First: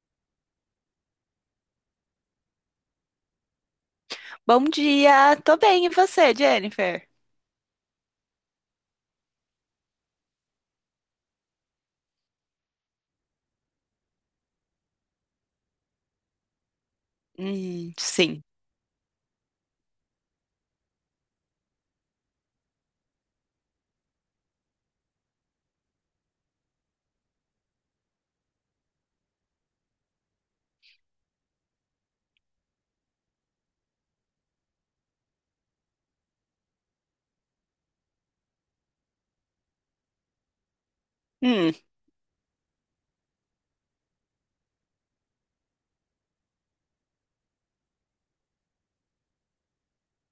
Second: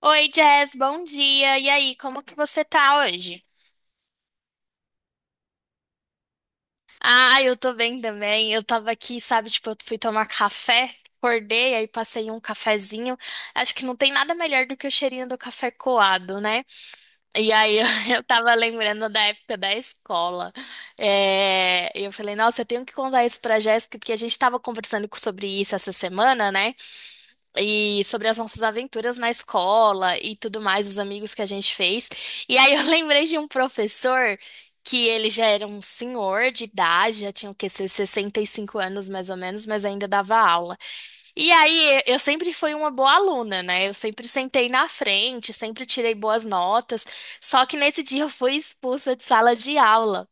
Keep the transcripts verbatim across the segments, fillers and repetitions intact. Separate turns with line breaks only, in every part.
Oi, Jess, bom dia. E aí, como que você tá hoje?
Bom dia, tô bem, e você, Jennifer?
Ah, eu tô bem também. Eu tava aqui, sabe, tipo, eu fui tomar café, acordei, aí passei um cafezinho. Acho que não tem nada melhor do que o cheirinho do café coado, né? E aí eu,
Hum,
eu
sim.
tava lembrando da época da escola. É, e eu falei, nossa, eu tenho que contar isso pra Jéssica, porque a gente tava conversando co- sobre isso essa semana, né? E sobre as nossas aventuras na escola e tudo mais, os amigos que a gente fez. E aí eu lembrei de um professor que ele já era um senhor de idade, já tinha o quê, seus sessenta e cinco anos mais ou menos, mas ainda dava aula. E
Hum.
aí eu sempre fui uma boa aluna, né? Eu sempre sentei na frente, sempre tirei boas notas, só que nesse dia eu fui expulsa de sala de aula.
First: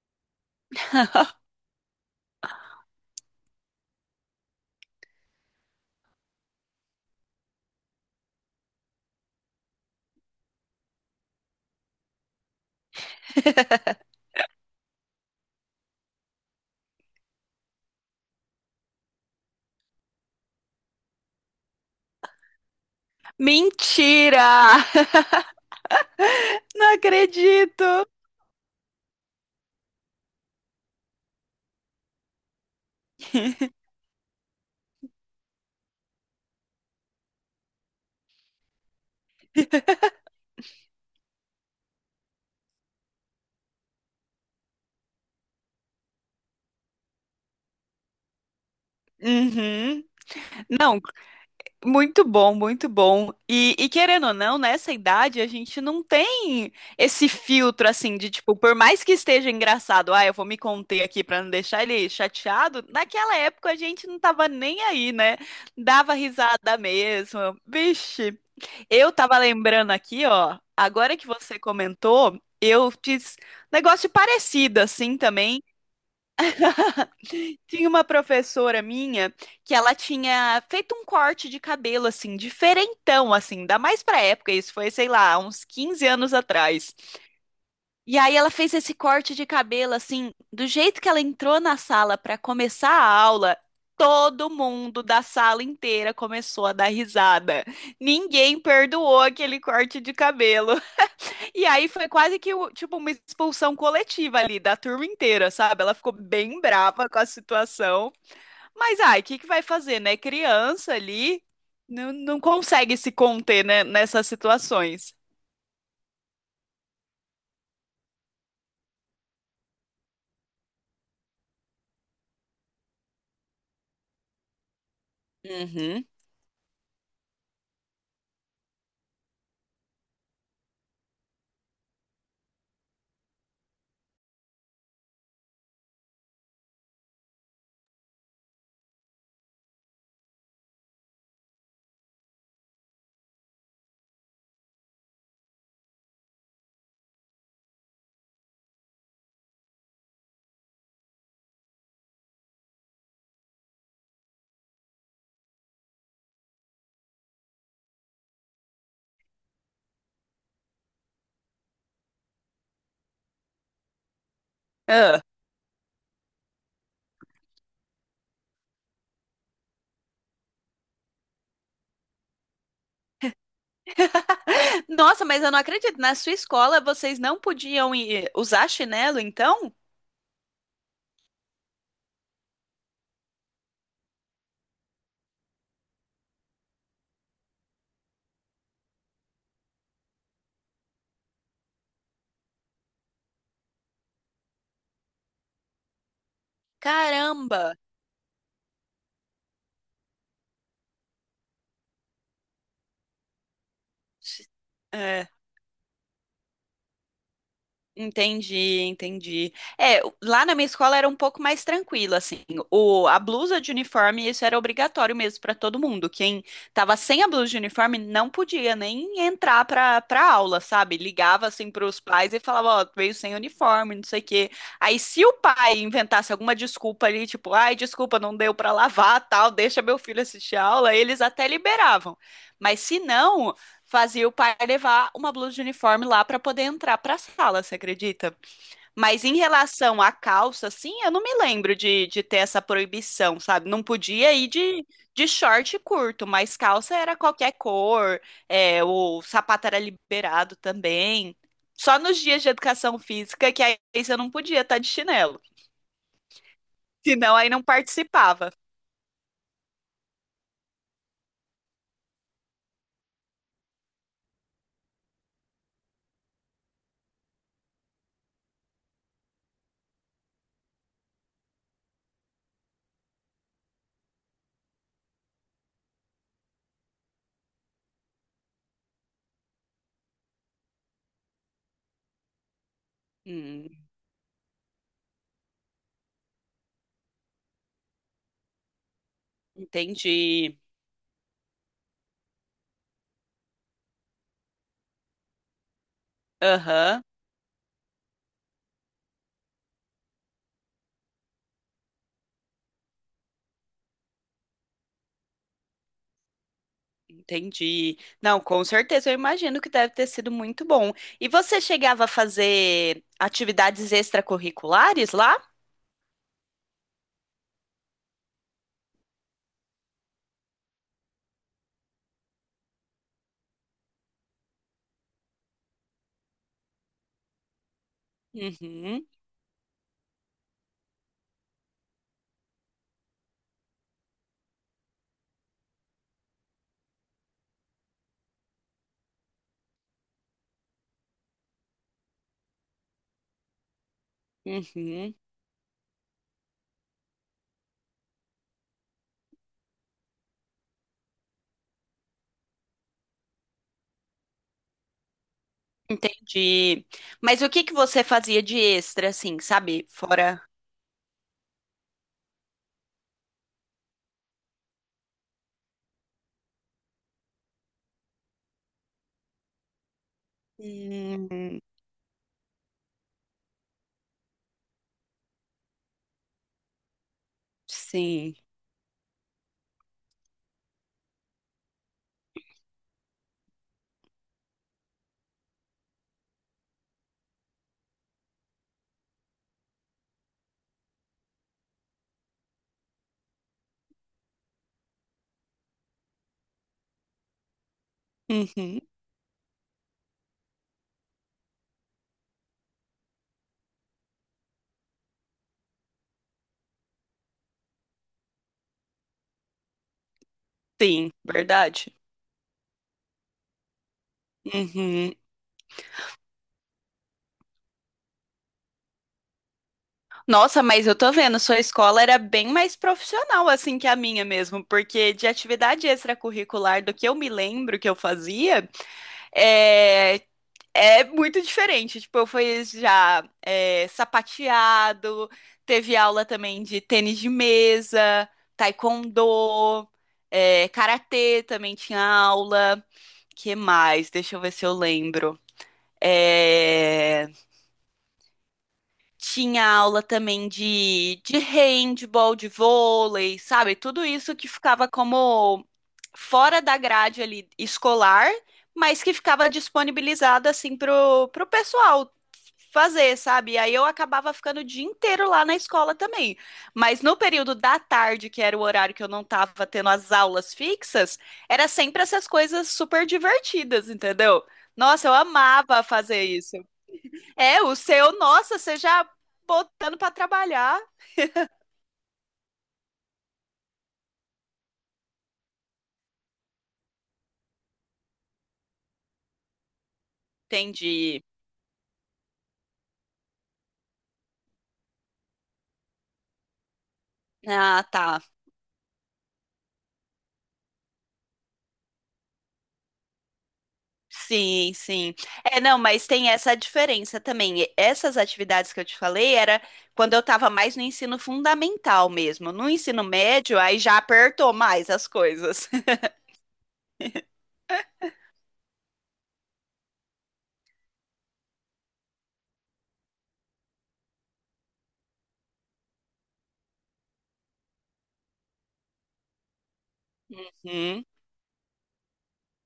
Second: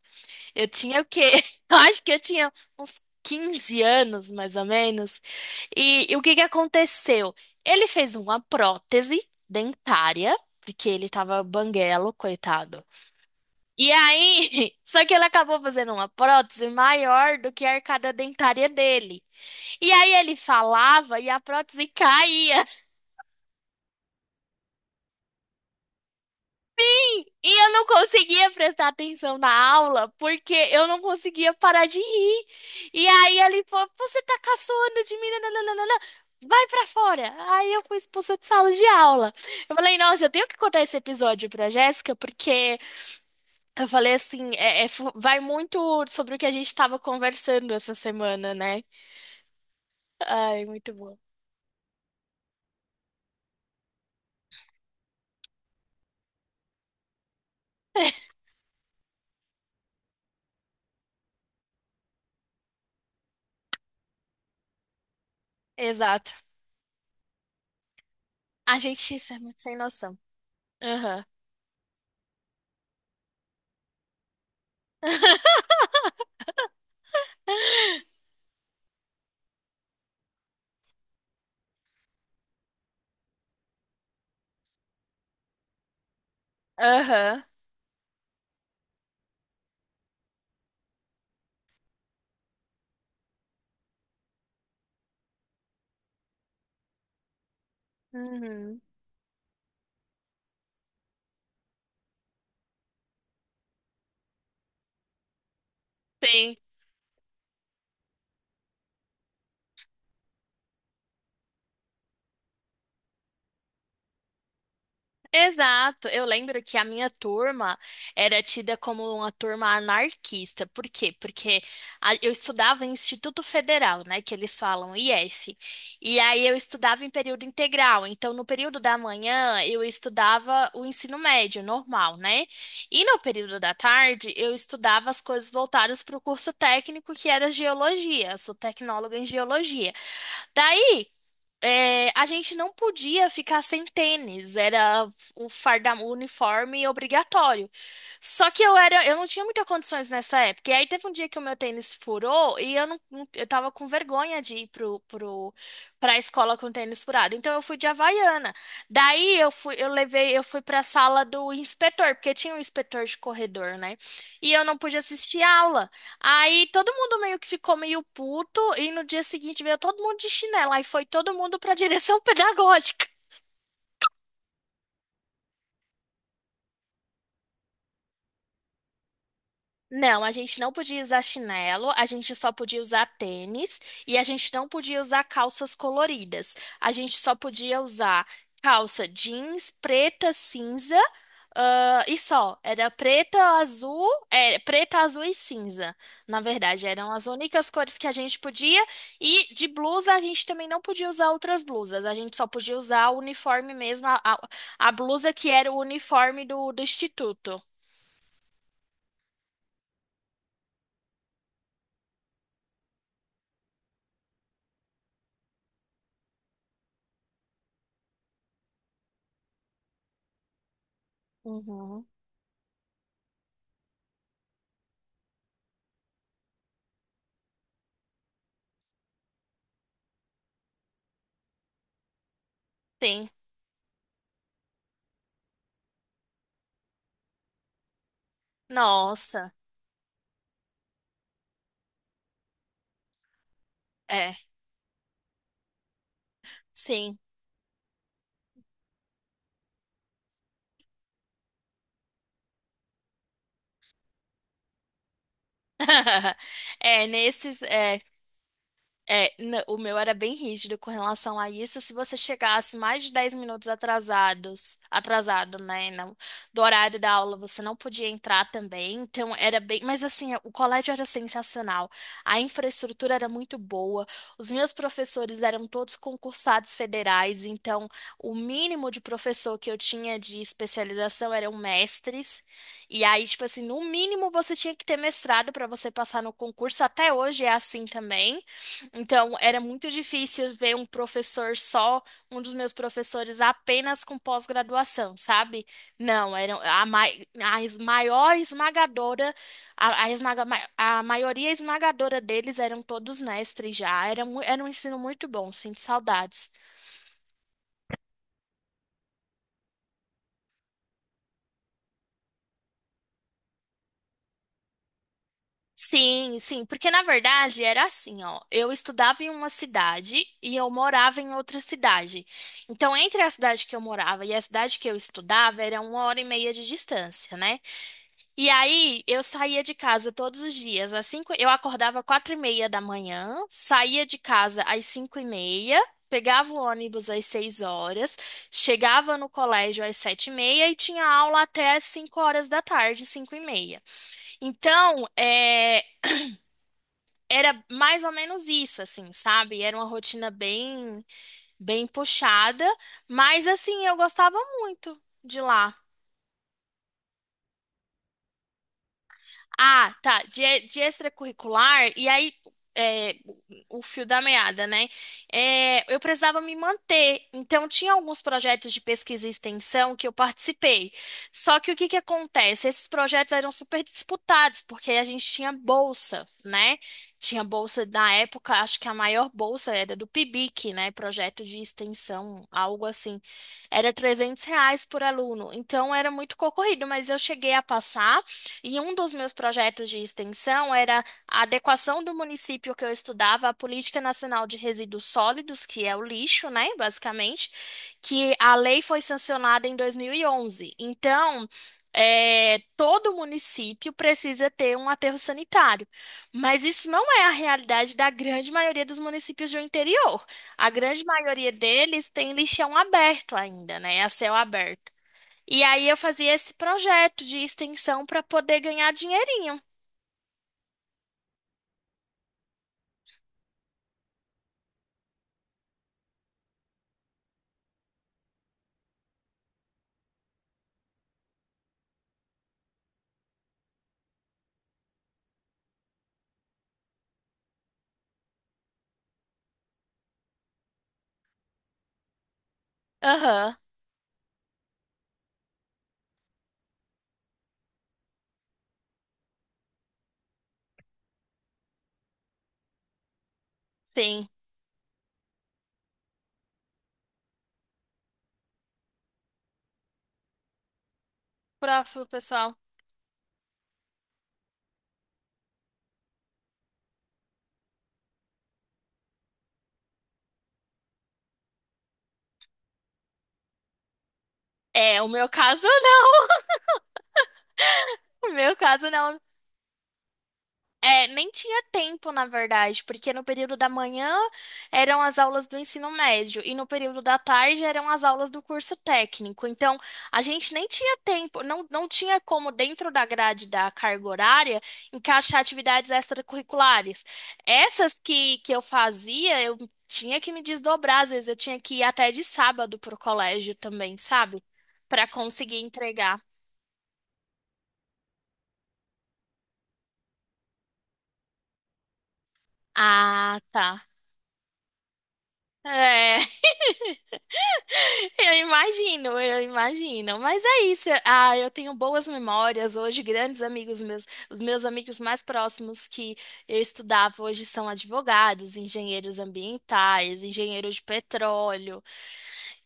Eu tinha o quê? Eu acho que eu tinha uns quinze anos, mais ou menos. E, e o que que aconteceu? Ele fez uma prótese dentária, porque ele tava banguelo, coitado. E aí, só que ele acabou fazendo uma prótese maior do que a arcada dentária dele. E aí ele falava e a prótese caía.
Mentira! Não
E eu não
acredito!
conseguia prestar atenção na aula porque eu não conseguia parar de rir. E aí ele falou: Você tá caçoando de mim, nananana, vai pra fora. Aí eu fui expulsa de sala de aula. Eu falei: Nossa, eu tenho que contar esse episódio pra Jéssica porque eu falei assim: é, é fu- Vai muito sobre o que a gente tava conversando essa semana, né?
Uhum.
Ai, muito
Não,
bom.
muito bom, muito bom. E, e querendo ou não, nessa idade a gente não tem esse filtro assim de tipo, por mais que esteja engraçado, ah, eu vou me conter aqui pra não deixar ele chateado. Naquela época a gente não tava nem aí, né? Dava
Exato.
risada mesmo. Vixe.
A
Eu
gente isso
tava
é muito sem
lembrando
noção.
aqui, ó, agora
Aham.
que você comentou, eu fiz negócio parecido assim também. Tinha uma professora minha que ela tinha feito um corte de cabelo assim, diferentão assim, ainda mais pra época, isso foi, sei lá, uns quinze anos atrás.
Aham.
E aí ela fez esse corte de cabelo assim, do jeito que ela entrou na sala pra começar a aula, todo mundo da sala inteira começou a dar risada. Ninguém
Uhum.
perdoou aquele corte de cabelo. E aí foi quase que o- tipo uma expulsão coletiva ali da turma inteira, sabe? Ela ficou
Sim.
bem brava com a situação. Mas ai, o que que vai fazer, né? Criança ali não, não consegue se conter, né, nessas situações.
Exato, eu lembro que a minha turma era tida como uma turma anarquista. Por quê? Porque a- eu estudava em Instituto Federal, né, que eles falam I F.
Uhum.
E aí eu estudava em período integral. Então, no período da manhã, eu estudava o ensino médio normal, né? E no período da tarde, eu estudava as coisas voltadas para o curso técnico, que era geologia. Eu sou tecnóloga em geologia. Daí é, a gente não podia ficar sem tênis, era o farda, o uniforme obrigatório. Só que eu era, eu não tinha muitas condições nessa época. E aí teve um dia que o meu tênis furou e eu não, não- eu tava com vergonha de ir pro, pro, pra escola com tênis furado. Então eu fui de Havaiana. Daí eu fui, eu levei, eu fui pra sala do inspetor, porque tinha um inspetor de corredor, né? E eu não pude
Ah.
assistir aula. Aí todo mundo meio que ficou meio puto e no dia seguinte veio todo mundo de chinela. Aí foi todo mundo pra direção pedagógica.
Nossa, mas eu não acredito. Na sua escola vocês não podiam ir usar chinelo, então?
Não, a gente não podia usar chinelo, a gente só podia usar tênis e a gente não podia usar calças coloridas. A gente só podia usar calça jeans preta, cinza, ah, e só. Era preta, azul, é, preta, azul e cinza. Na verdade, eram as únicas
Caramba!
cores que a gente podia. E de blusa, a gente também não podia usar outras blusas. A gente só podia usar o uniforme mesmo, a, a, a
É.
blusa que era o uniforme do, do instituto.
Entendi, entendi. É, lá na minha escola era um pouco mais tranquilo, assim. O, a blusa de uniforme, isso era obrigatório mesmo para todo mundo. Quem tava sem a blusa de uniforme não podia nem entrar para para aula, sabe? Ligava assim para os
Uhum.
pais e falava, ó, veio sem uniforme, não sei o quê. Aí se o pai inventasse alguma desculpa ali, tipo, ai, desculpa, não deu para lavar, tal, deixa meu filho assistir a aula, eles até liberavam. Mas se
Sim.
não, fazia o pai levar uma blusa de uniforme lá para poder entrar para a sala, você acredita? Mas em
Nossa,
relação à calça, assim, eu não me lembro de, de ter essa proibição, sabe? Não
é,
podia ir de, de short curto, mas calça era
sim.
qualquer cor, é, o sapato era liberado também. Só nos dias de educação física que aí você não podia estar de chinelo,
É,
senão aí
nesses,
não
é,
participava.
É, n- o meu era bem rígido com relação a isso. Se você chegasse mais de dez minutos atrasados, atrasado, né, não, do horário da aula, você não podia entrar também. Então era bem, mas assim, o colégio era sensacional. A infraestrutura era muito boa. Os meus professores eram todos concursados federais, então o mínimo de professor que eu tinha de especialização eram mestres. E aí, tipo assim,
Hum,
no mínimo você tinha que ter mestrado para você passar no concurso. Até hoje é assim também. Então, era muito difícil
entendi.
ver um professor só, um dos meus professores apenas com pós-graduação, sabe? Não, era a,
Aham.
mai- a es- maior esmagadora, a, a, esmaga- ma- a maioria esmagadora deles eram todos mestres já. Era, mu- era um ensino muito bom, sinto saudades.
Entendi. Não, com certeza, eu imagino que deve ter sido muito bom. E você chegava a fazer atividades extracurriculares lá?
Sim, sim, porque na verdade era assim, ó. Eu estudava em uma cidade e eu morava em outra cidade. Então, entre a cidade que eu morava e a cidade que eu estudava, era uma hora e meia de distância, né? E aí,
Uhum,
eu saía de casa todos os dias. Às cinco, eu acordava quatro e meia da manhã, saía de casa às cinco e meia, pegava o ônibus às seis horas, chegava no colégio às sete e meia e tinha aula até às cinco horas da tarde, cinco e meia. Então,
uhum.
é, era mais ou menos isso, assim, sabe? Era uma rotina bem, bem puxada, mas assim, eu gostava muito de lá.
Entendi. Mas o que que você fazia de extra, assim, sabe?
Ah, tá.
Fora.
De, de extracurricular, e aí é, o o fio da meada, né? É, eu precisava me manter. Então, tinha alguns projetos de pesquisa e extensão que eu participei. Só
Hum,
que o que que acontece? Esses projetos eram super disputados, porque a gente tinha bolsa, né? Tinha bolsa na
sim.
época, acho que a maior bolsa era do PIBIC, né? Projeto de extensão, algo assim. Era trezentos reais por aluno. Então, era muito concorrido, mas eu cheguei a passar. E um dos meus projetos de extensão era a adequação do município que eu estudava à Política Nacional de Resíduos Sólidos, que é o lixo, né, basicamente, que a
Uhum.
lei foi sancionada em dois mil e onze. Então, é, todo município precisa ter um aterro sanitário, mas isso não é a realidade da grande maioria dos municípios do interior. A grande
Sim,
maioria
verdade.
deles tem lixão aberto ainda, né, a céu aberto.
Uhum.
E aí eu fazia esse projeto de extensão para poder ganhar dinheirinho.
Nossa, mas eu tô vendo, sua escola era bem mais profissional assim que a minha mesmo, porque de atividade extracurricular do que eu me lembro que eu fazia, eh, É muito diferente. Tipo, eu fui já é, sapateado, teve aula também de tênis de mesa, taekwondo, é, karatê também tinha aula. Que
Aham,
mais? Deixa eu ver se eu lembro. É, tinha aula também de, de handball, de vôlei, sabe? Tudo
sim.
isso que ficava como fora da grade ali escolar, mas que ficava disponibilizada assim pro, pro
Pro, pro
pessoal
pessoal.
fazer, sabe? E aí eu acabava ficando o dia inteiro lá na escola também. Mas no período da tarde, que era o horário que eu não tava tendo as aulas fixas, era sempre essas coisas super divertidas, entendeu?
É,
Nossa,
o
eu
meu caso
amava fazer
não.
isso. É, o seu,
O meu
nossa, você
caso
já
não.
botando pra trabalhar.
É, nem tinha tempo, na verdade, porque no período da manhã eram as aulas do ensino médio e no período da tarde eram as aulas do curso técnico. Então, a gente nem tinha
Entendi.
tempo, não, não tinha como, dentro da grade da carga horária, encaixar atividades extracurriculares.
Ah,
Essas
tá.
que, que eu fazia, eu tinha que me desdobrar, às vezes eu tinha que ir até de sábado pro colégio também, sabe?
Sim,
Para
sim.
conseguir
É, não, mas
entregar.
tem essa diferença também. E essas atividades que eu te falei era quando eu estava mais no ensino fundamental mesmo. No ensino
Ah,
médio, aí
tá.
já apertou mais as coisas.
É. Eu imagino, eu imagino. Mas é isso. Ah, eu tenho boas memórias hoje, grandes amigos meus, os meus amigos mais próximos que eu estudava hoje são advogados, engenheiros ambientais, engenheiros de
Hum,
petróleo.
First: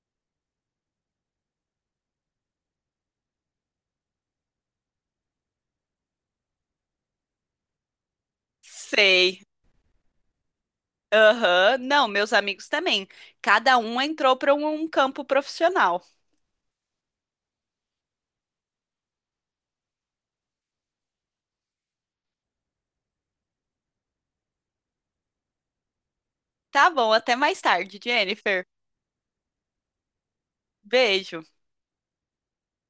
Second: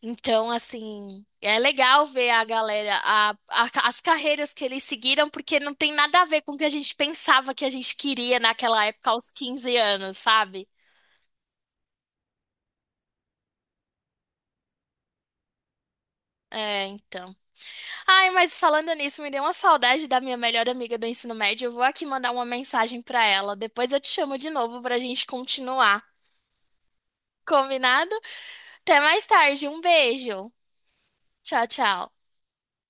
Então, assim, é legal ver a galera, a- a- as carreiras que eles seguiram, porque não tem nada a ver com o que a gente pensava que a gente queria naquela época aos
sei.
quinze anos, sabe?
Aham. Não, meus amigos também. Cada um entrou para um um campo profissional.
É, então. Ai, mas falando nisso, me deu uma saudade da minha melhor amiga do ensino médio. Eu vou aqui mandar uma mensagem pra ela. Depois eu te chamo de novo pra gente continuar.
Tá bom, até mais tarde,
Combinado?
Jennifer.
Até mais tarde. Um beijo.
Beijo.
Tchau, tchau.